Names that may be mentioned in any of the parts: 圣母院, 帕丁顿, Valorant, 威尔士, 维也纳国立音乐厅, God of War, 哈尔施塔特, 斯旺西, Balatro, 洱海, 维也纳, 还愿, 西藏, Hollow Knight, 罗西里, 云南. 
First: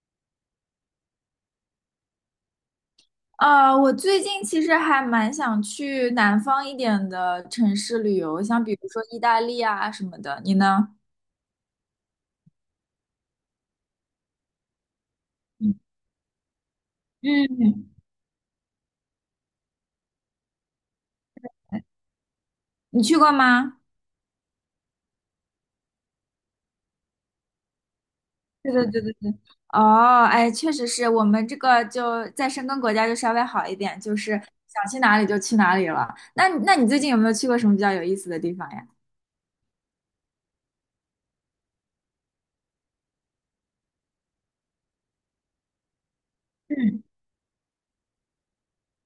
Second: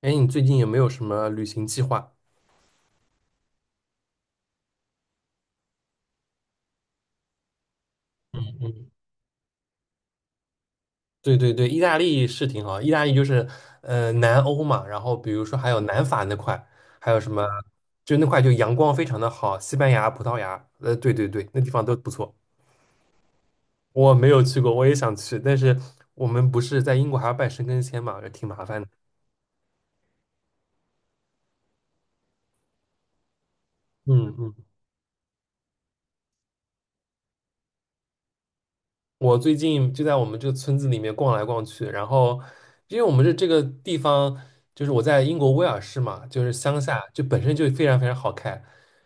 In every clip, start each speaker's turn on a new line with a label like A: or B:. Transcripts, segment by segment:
A: 哎，你最近有没有什么旅行计划？
B: 我最近其实还蛮想去南方一点的城市旅游，像比如说意大利啊什么的。你呢？
A: 对对对，意大利是挺好，意大利就是南欧嘛，然后比如说还
B: 嗯，
A: 有南法那块，还有什么，
B: 嗯，
A: 就那块就阳光非常的好，西班牙、葡萄牙，对对对，那地方都不错。
B: 你去过吗？
A: 我没有去过，我也想去，但是我们不是在英国还要办申根签嘛，就挺麻
B: 对
A: 烦
B: 对
A: 的。
B: 对对对。哦，哎，确实是我们这个就在申根国家就稍微好一点，就是
A: 嗯嗯。
B: 想去哪里就去哪里了。那你最近有没有去过什么比较有意思的地方呀？
A: 我最近就在我们这个村子里面逛来逛去，然后因为我们这个地方，就是我在英国威尔士嘛，就是乡下，
B: 嗯，
A: 就本身就非常非常好看，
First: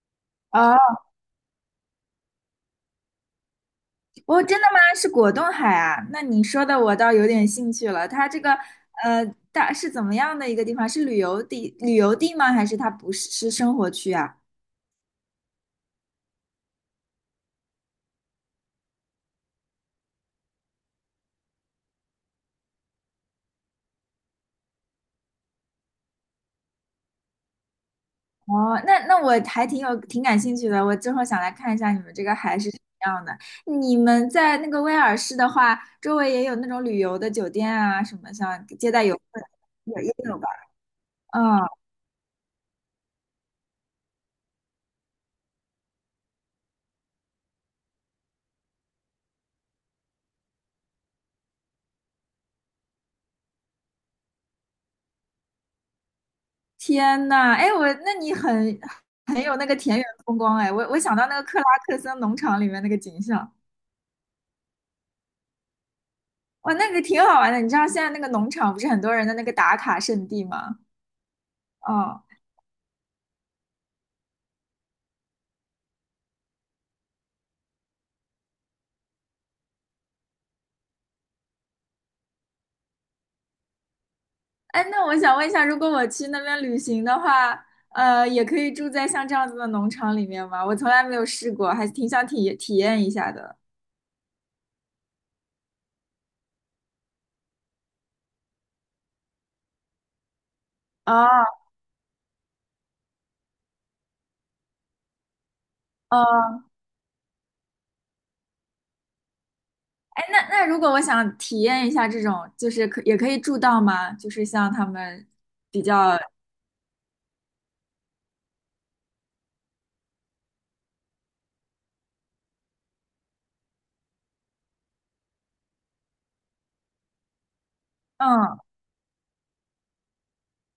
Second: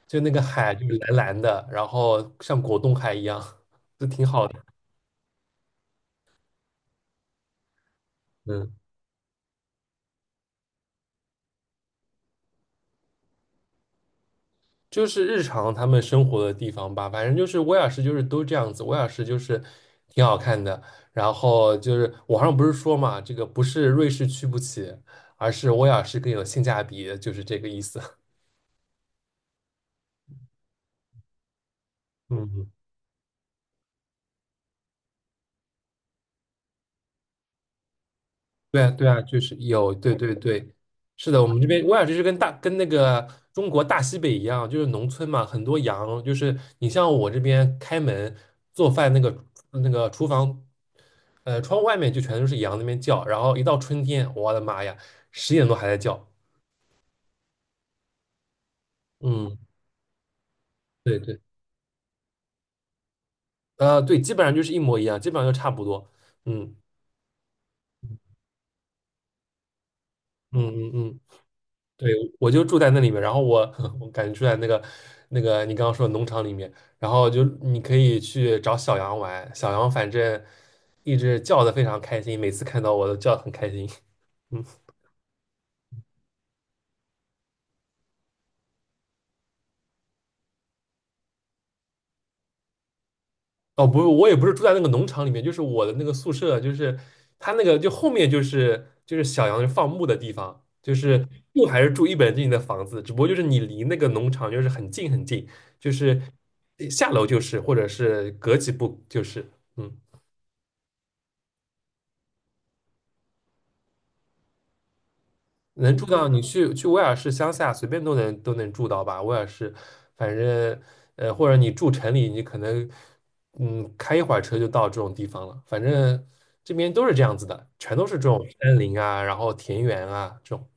A: 就那个海
B: 啊。
A: 就是蓝蓝的，然后像果冻海一样，就挺
B: 哦，
A: 好
B: 真
A: 的。
B: 的吗？是果冻海啊？那你说的我倒有点兴趣了。它这个
A: 嗯，
B: 呃，大是怎么样的一个地方？是旅游地旅游地吗？还是它不是是生活区啊？
A: 就是日常他们生活的地方吧，反正就是威尔士就是都这样子，威尔士就是挺好看的。然后就是网上不是说嘛，这个不是瑞士去不起，而是威尔士更有性价比，就是这个意思。
B: 哦，那我还挺感兴趣的。我之后想来看一下你们这个海是
A: 嗯，
B: 什么样的。你们在那个威尔士的话，周围也有那种旅游的酒店啊，什么像
A: 对啊，
B: 接待
A: 对
B: 游
A: 啊，
B: 客
A: 就是有，
B: 也
A: 对对
B: 有吧？
A: 对，是的，
B: 嗯，
A: 我们这边威尔士是跟那个中国大西北一样，就是农村嘛，很多羊，就是你像我这边开门做饭那个厨房，窗户外面就全都是羊那边叫，然后一到春天，我的妈呀，10点多还在叫。
B: 天呐，哎，那你很有
A: 嗯，
B: 那个田园风光哎，我想
A: 对
B: 到那
A: 对，
B: 个克拉克森农场里面那个景象。
A: 对，基本上就是一模一样，基本上就差不多。
B: 哇，
A: 嗯
B: 那个挺好玩的。你知道现在那个农场不是很多人的那个打卡圣地
A: 嗯
B: 吗？
A: 嗯嗯。对，
B: 哦，
A: 我就住在那里面，然后我 我感觉住在那个你刚刚说的农场里面，然后就你可以去找小羊玩，小羊反正一直叫的非常开心，每次看到我都叫得很开心。嗯。
B: 哎，那我想问一下，如果我去那边旅行的话，也可以住在像这样子的农场里面吗？我从来没有试过，还挺想体验一下的。
A: 哦，不是，我也不是住在那个农场里面，就是我的那个宿舍，就是它那个就后面就是小羊放牧的地方。就是
B: 哦，
A: 住还是住一本正经的房子，只不过就是你离那个农场就是很近很近，就是
B: 哦，
A: 下楼就是，或者是隔几步就是。嗯。
B: 哎，那如果我想体验一下这种，就是也可以住到吗？就是像他们比
A: 能住
B: 较，
A: 到。你去威尔士乡下，随便都能住到吧。威尔士，反正或者你住城里，你可能开一会儿车就到这种地方了。反正这边都是这样子的，全都是这种
B: 嗯，
A: 山林啊，然后田园啊这种。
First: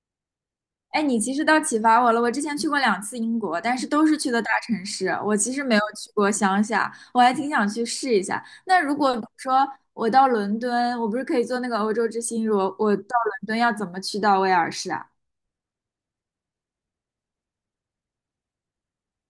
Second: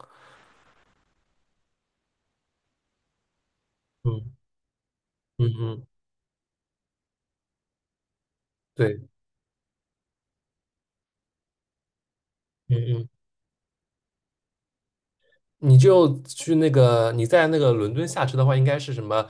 B: 哎，你其实倒启发我了。我之前去过两次英国，但是都是去
A: 嗯
B: 的大城市。我
A: 嗯
B: 其实没有
A: 嗯。
B: 去过乡下，我还挺想去试一下。那如
A: 对。
B: 果比如说我到伦敦，我不是可以坐那个欧洲之星？如果
A: 嗯
B: 我到
A: 嗯。
B: 伦敦要怎么去到威尔士啊？
A: 你就去那个，你在那个伦敦下车的话，应该是什么，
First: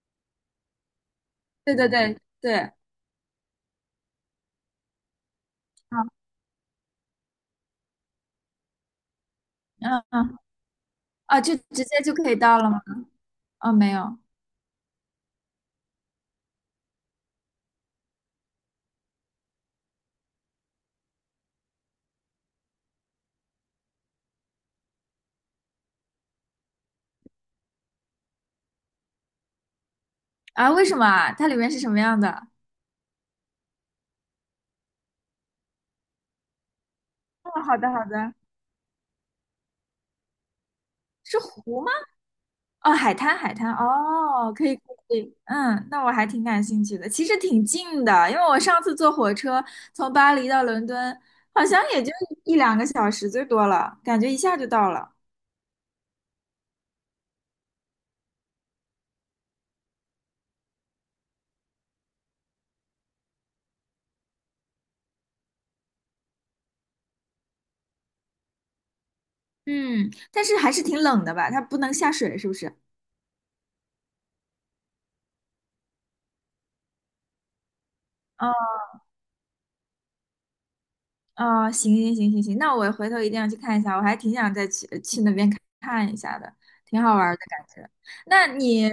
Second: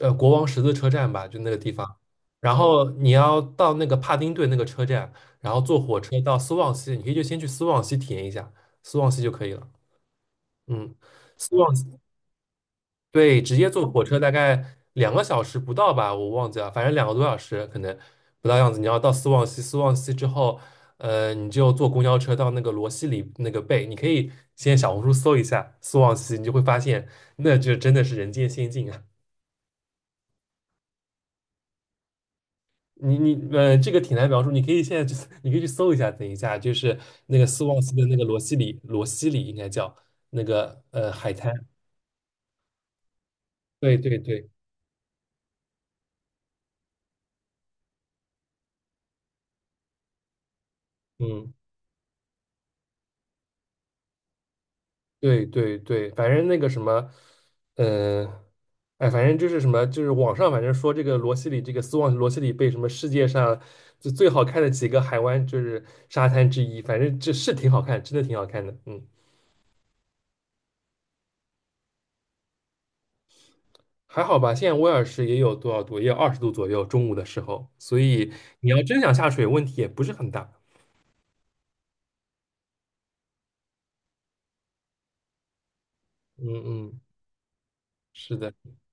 A: 国王十字车站吧，就那个地
B: 对对
A: 方。
B: 对
A: 然
B: 对，
A: 后你要到那个帕丁顿那个车站，然后坐火车
B: 嗯
A: 到斯旺西，你可以就先去斯旺西体验一下，斯旺西就可以了。
B: 嗯嗯，
A: 嗯。
B: 啊，
A: 斯
B: 就
A: 旺
B: 直
A: 西，
B: 接就可以到了吗？
A: 对，直接
B: 啊，
A: 坐
B: 没
A: 火车
B: 有
A: 大概2个小时不到吧，我忘记了，反正2个多小时可能不到样子。你要到斯旺西，斯旺西之后，你就坐公交车到那个罗西里那个贝，你可以先小红书搜一下斯旺西，你就会发现那就真的是人间仙境啊。
B: 啊，为什么啊？它里面是什么样的？
A: 你你呃，这个挺难描述，你可以现在就 你可以去搜一下，等一下就是那个
B: 哦，
A: 斯
B: 好
A: 旺
B: 的
A: 西
B: 好
A: 的那个
B: 的，
A: 罗西里，罗西里应该叫那个海
B: 是
A: 滩。
B: 湖吗？哦，海滩，海滩，
A: 对对对。
B: 哦，可以，可以，嗯，那我还挺感兴趣的。其实挺近的，因为我上次坐火车从巴黎到伦敦，
A: 嗯。
B: 好像也就一两个小时最多了，感觉一下就到了。
A: 对对对，反正那个什么，嗯、呃，哎，反正就是什么，就是网上反正说这个罗西里，这个斯旺罗西里被什么世界上就最好看的几个海湾就是沙滩之一，反正这是挺好看，真的挺好看的。嗯。
B: 嗯，但是还是挺冷的吧？它不能下水，是不是？
A: 还好吧。现在威尔士也有多少度，也有20度左右，中午的时候，所以你要真想下水，问题也不是很大。
B: 啊，行行行行行，那我回头一定要去看一下，我还挺想再去那边看看一下
A: 嗯
B: 的，
A: 嗯。
B: 挺好玩儿的感觉。
A: 是
B: 那
A: 的。嗯。
B: 你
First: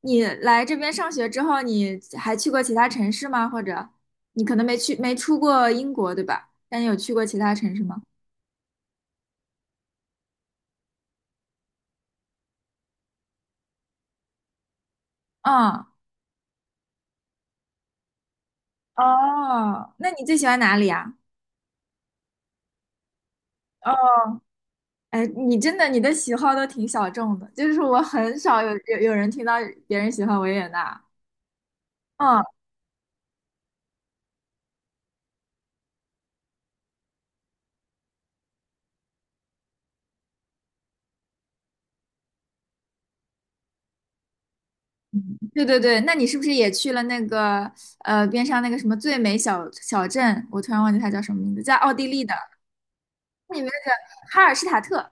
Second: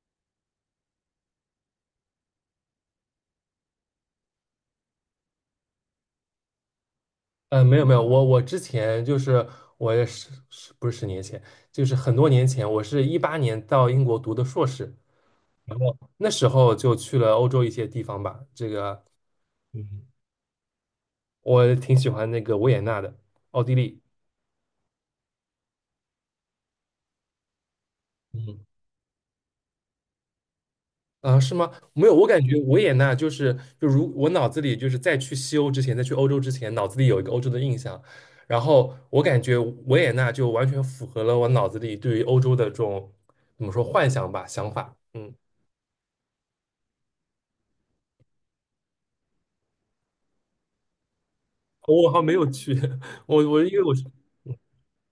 B: 你来这边上学之后，你还去过其他城市吗？或者你可能没出过英国，对吧？但你有去过其他城
A: 没
B: 市
A: 有没
B: 吗？
A: 有，我之前就是，我也是是不是10年前，就是很多年前，我是2018年到英国读的硕士。然
B: 嗯，
A: 后那时候就去了欧洲一些地方吧，这个
B: 哦，
A: 嗯
B: 那你最喜欢哪里啊？
A: 我挺喜欢那个维也纳的，奥地利。
B: 哦，哎，你的喜好都挺小众的，就是我很少
A: 嗯
B: 有人听到别人喜欢维也纳。
A: 啊，是吗？没有，我感
B: 嗯。
A: 觉维也纳就是，就如我脑子里就是在去西欧之前，在去欧洲之前，脑子里有一个欧洲的印象，然后我感觉维也纳就完全符合了我脑子里对于欧洲的这种怎么说幻想吧，想法。嗯。
B: 对对对，那你是不是也去了那个边上那个什么最美小镇？我突然忘记它叫什么名字，在奥地
A: 我好
B: 利
A: 像没
B: 的，
A: 有去，我
B: 你
A: 我
B: 们
A: 因为
B: 那
A: 我
B: 个
A: 是
B: 哈尔施塔特，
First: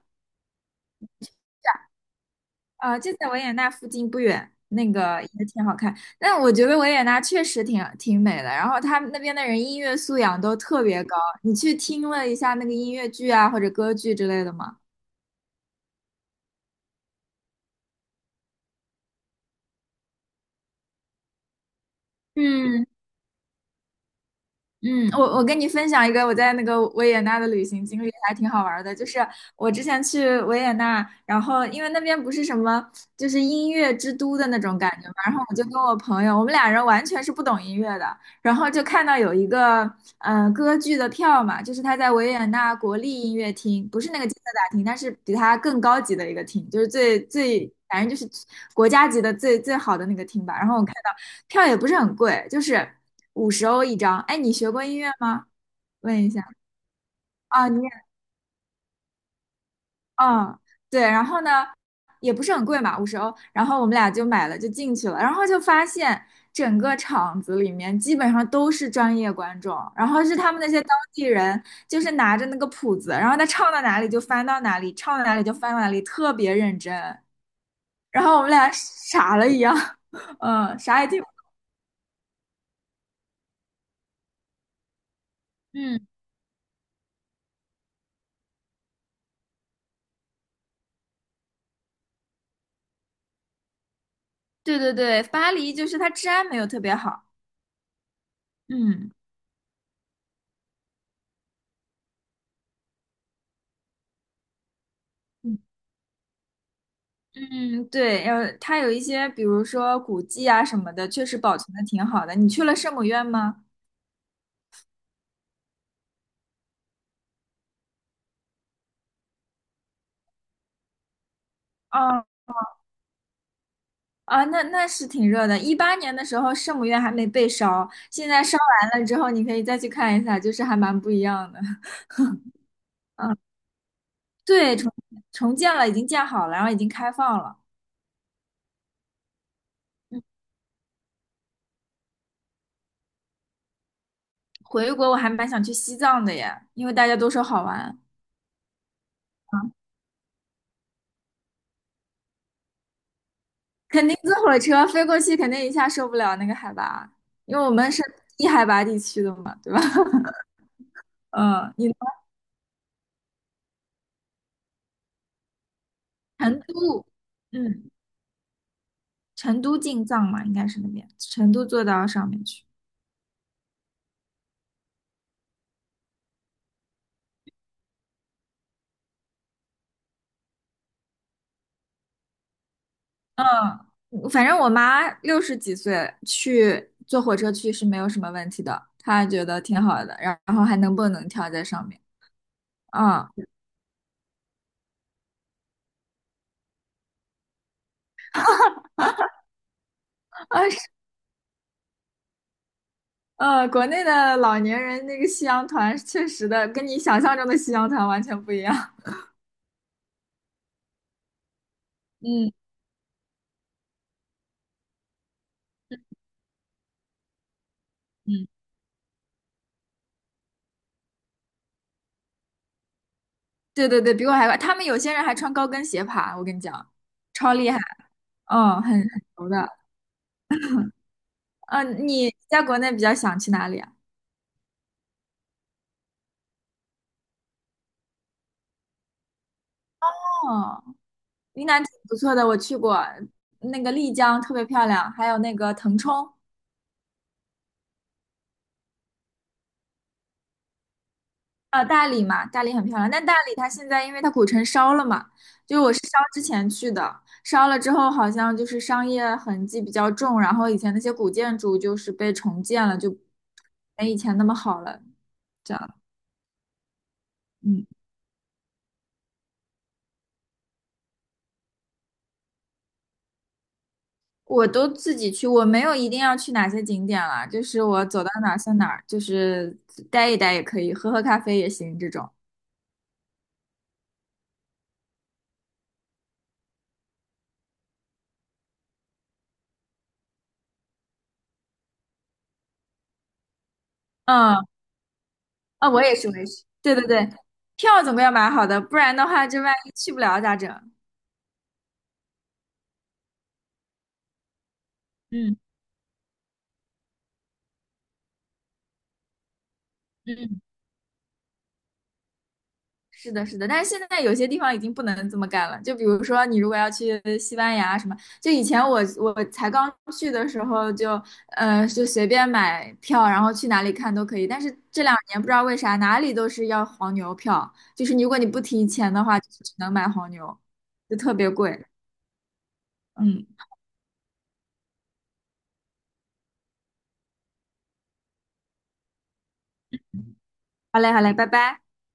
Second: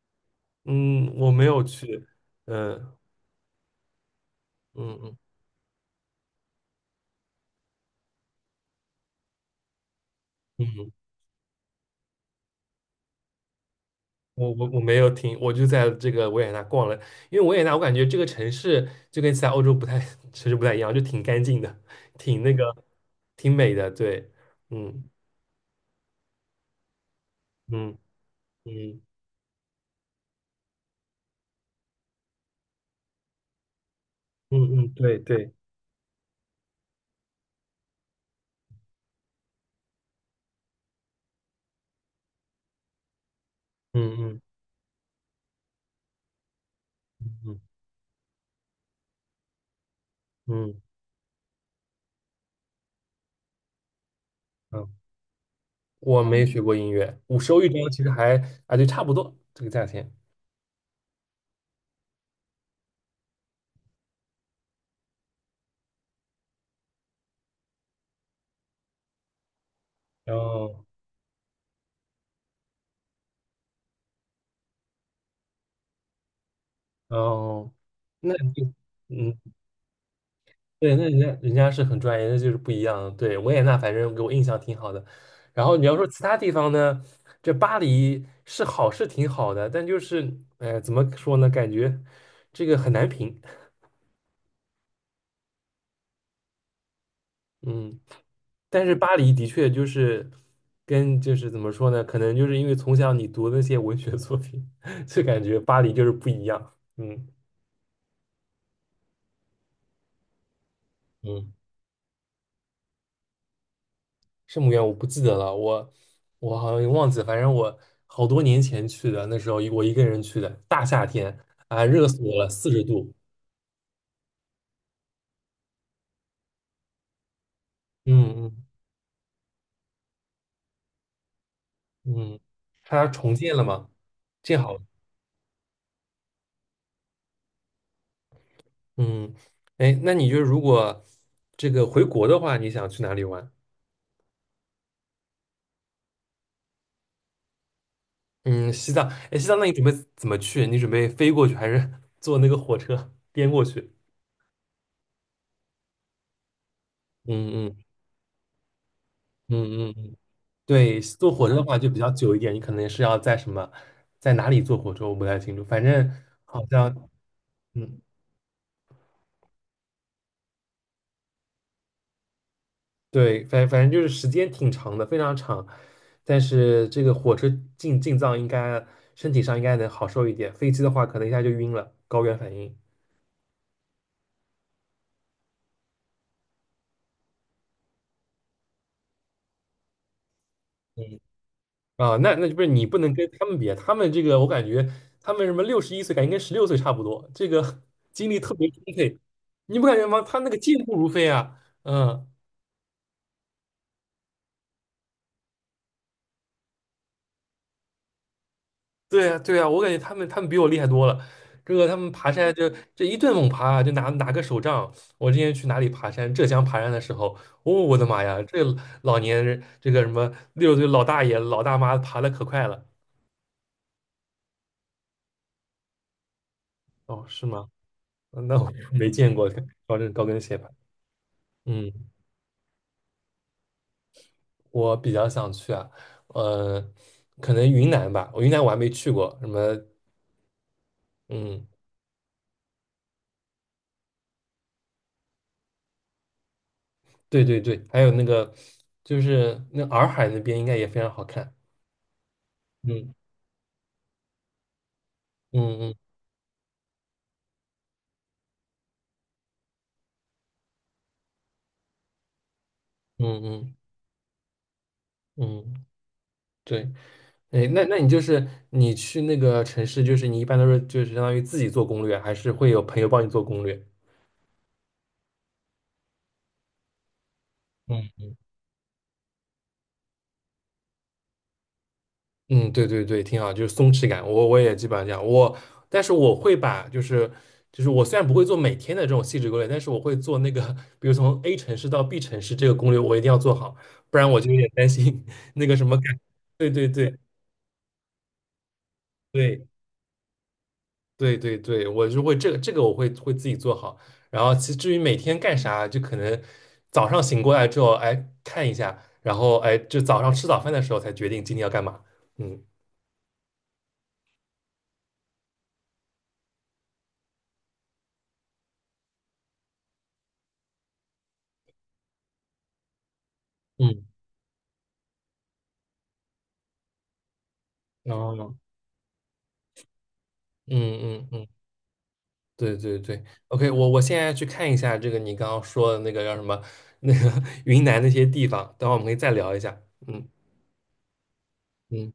A: 嗯我没有去。嗯
B: 就在维也纳附近不远，那
A: 嗯。嗯
B: 个也挺好看。但我觉得维也纳确实挺美的，然后他们那边的人音乐素养都特
A: 嗯
B: 别高。你去听了一下那个音乐剧啊或者歌剧之类
A: 我
B: 的
A: 我
B: 吗？
A: 我没有听，我就在这个维也纳逛了，因为维也纳我感觉这个城市就跟其他欧洲不太 城市不太一样，就挺干净的，挺那个，
B: 嗯，
A: 挺美的。对。嗯
B: 嗯，我跟你分享一个我在那个维也纳的旅行
A: 嗯
B: 经历，还挺好玩儿的。
A: 嗯
B: 就是我之前去维也纳，然后因为那边不是什么就是音乐之都的那种
A: 嗯
B: 感
A: 嗯。
B: 觉嘛，
A: 对
B: 然后
A: 对。
B: 我就跟我朋友，我们俩人完全是不懂音乐的，然后就看到有一个歌剧的票嘛，就是他在维也纳国立音乐厅，不
A: 嗯
B: 是那个金色
A: 嗯
B: 大厅，但是比它更高级的一个厅，就是
A: 嗯
B: 反正就是国家级的最最好的那个厅吧。然后
A: 嗯
B: 我看到票也不是很贵，就是五十欧一张。哎，你学过
A: 嗯。
B: 音乐吗？问
A: 我
B: 一下
A: 没学过音乐，我收欧
B: 啊，
A: 一
B: 你也
A: 张其实还，啊就差不多这个价钱。
B: 啊，对，然后呢，也不是很贵嘛，五十欧。然后我们俩就买了，就进去了，然后就发现整个场子里面基本上都是专业观众，然后
A: 然
B: 是他们那些
A: 后
B: 当地人，就是拿着那个谱子，然后他唱到哪里就翻到哪里，唱到哪里就翻到哪里，特别认真。
A: 然后
B: 然
A: 那
B: 后我们俩
A: 你
B: 傻
A: 嗯
B: 了一样，嗯，
A: 对，
B: 啥
A: 那
B: 也
A: 人
B: 听不
A: 家人家是很专业，那就是不一样。对，维也纳，反正给我印象挺好的。然后你要说
B: 嗯，
A: 其他地方呢，这巴黎是好是挺好的，但就是，怎么说呢？感觉这个很难评。
B: 对对对，巴黎就是它治安没有特别好。
A: 嗯。但是
B: 嗯
A: 巴黎的确就是跟就是怎么说呢？可能就是因为从小你读那些文学作品，就感
B: 嗯
A: 觉巴黎就是不一样。嗯
B: 嗯，对，它有一些，比如说古迹啊什么的，确实
A: 嗯。
B: 保存的挺好的。你去了圣母院吗？
A: 圣母院我不记得了，我好像也忘记了，反正我好多年前去的，那时候我一个人去的，大夏天啊，热死
B: 啊
A: 我了，40度。
B: 啊，那是挺热的。18年的时候，圣母院还没被烧，现在
A: 嗯
B: 烧完了之后，你可以再去看一下，就是还蛮不一样的。
A: 嗯嗯。它重建了嘛，建好
B: 对，
A: 了。
B: 重建了，已经建好了，然后已经开放了。
A: 嗯。哎，那
B: 嗯，
A: 你就是如果这个回国的话，你想去哪里玩？
B: 回国我还蛮想去西藏的耶，因为大家都说好玩。
A: 嗯，西藏，哎，西藏，那你
B: 啊，
A: 准备怎么去？你准备飞过去，还是 坐那个火车 颠过去？
B: 肯定坐火车飞过去，肯定一下受不了那个海拔，因为
A: 嗯
B: 我
A: 嗯
B: 们是低海拔地区的嘛，对吧？
A: 嗯嗯嗯。对，坐火车的
B: 呃，
A: 话就
B: 你
A: 比较久一点，你可能是要在什么，在哪里坐火车，我不太清楚。反正
B: 成
A: 好
B: 都，
A: 像，
B: 嗯，
A: 嗯，
B: 成都进藏嘛，应该是那边，成都坐到上面去。
A: 对，反正就是时间挺长的，非常长。但是这个火车进藏应该身体上应该能好受一点，飞机的话可能一下就晕了，高原反应。
B: 嗯，反正我妈六十几岁去坐火车去是没有什么问题的，她觉得挺好的，然后还能蹦
A: 嗯。
B: 能跳在上面。
A: 啊，那就不是，你不
B: 嗯，
A: 能跟
B: 啊
A: 他们比，他们这个我感觉他们什么61岁，感觉跟16岁差不多，这个 精力特别充沛，你不感觉吗？他那个健
B: 是，
A: 步如飞啊。嗯。
B: 国内的老年人那个夕阳团，确实的跟你想象中的夕阳团完全不一样。
A: 对呀，对呀，我感觉他们比我厉害多了。这个他们 爬
B: 嗯
A: 山就这一顿猛爬啊就拿个手杖。我之前去哪里爬山，浙江爬山的时候，哦，我的妈呀，
B: 嗯，
A: 这老年人这个什么60岁老大爷老大妈爬的可快了。
B: 对对对，比我还快，他们有些人还穿高跟鞋爬，我跟你讲，
A: 哦，是
B: 超
A: 吗？
B: 厉害。
A: 那我
B: 嗯，很
A: 没见过
B: 牛的。
A: 高跟鞋吧？嗯。
B: 嗯，你在国内比较想去哪里啊？
A: 我比较想去啊，呃，可能云南吧，我云南我还没去过。什么？
B: 哦，云
A: 嗯。
B: 南挺不错的，我去过，那个丽江特别漂亮，还有那个腾冲，
A: 对对对，还有那个就是那洱海那边应该也非常好看。
B: 大理嘛，大理很漂亮。
A: 嗯。
B: 但大理它现在因为它古城烧了嘛，
A: 嗯
B: 就是我
A: 嗯
B: 是烧之前去的，烧了之后好像就是商业痕迹比较重，然后以前那些古建筑就是被重建了，就
A: 嗯嗯
B: 没以前那么好了，这
A: 嗯。
B: 样。
A: 对。哎，那
B: 嗯。
A: 那你就是你去那个城市，就是你一般都是就是相当于自己做攻略，还是会有朋友帮你做攻略？
B: 我都自己去，我没有一定要去哪些景点了，就是我走
A: 嗯。
B: 到哪儿算哪儿，就是待一待也可以，喝喝咖啡也行这种。
A: 嗯。对对对，挺好，就是松弛感，我也基本上这样，我但是我会把就是我虽然不会做每天的这种细致攻略，但是我会做那个，比如从 A 城市到 B 城市这个攻略，我一定要做好，不然我就有
B: 嗯，
A: 点担心 那个什
B: 啊，
A: 么
B: 我也
A: 感。
B: 是，我也是。
A: 对对
B: 对对
A: 对
B: 对，票总归要买好的，不然的话，这
A: 对
B: 万一去不了咋整？
A: 对对对。我就会这个我会自己做好。然后至于每天
B: 嗯
A: 干啥，就可能早上醒过来之后，哎看一下，然后哎就早上吃早
B: 嗯。
A: 饭的时候才决定今天要干嘛。嗯
B: 是的，是的，但是现在有些地方已经不能这么干了。就比如说，你如果要去西班牙什么，就以前我才刚去的时候就，就随便买票，然后去哪里
A: 嗯。
B: 看都可以。但是这两年不知道为啥，哪里都是要黄牛票，就是
A: 然
B: 如
A: 后
B: 果你
A: 呢？
B: 不提前的话，就只能买黄牛，
A: 嗯
B: 就
A: 嗯
B: 特
A: 嗯。
B: 别贵。
A: 对对对
B: 嗯，
A: ，OK，我现在去看一下这个你刚刚说的那个叫什么那个 云南那些地方，等会儿我们可以再聊一下。嗯。
B: 好嘞，好嘞，拜拜。
A: 嗯。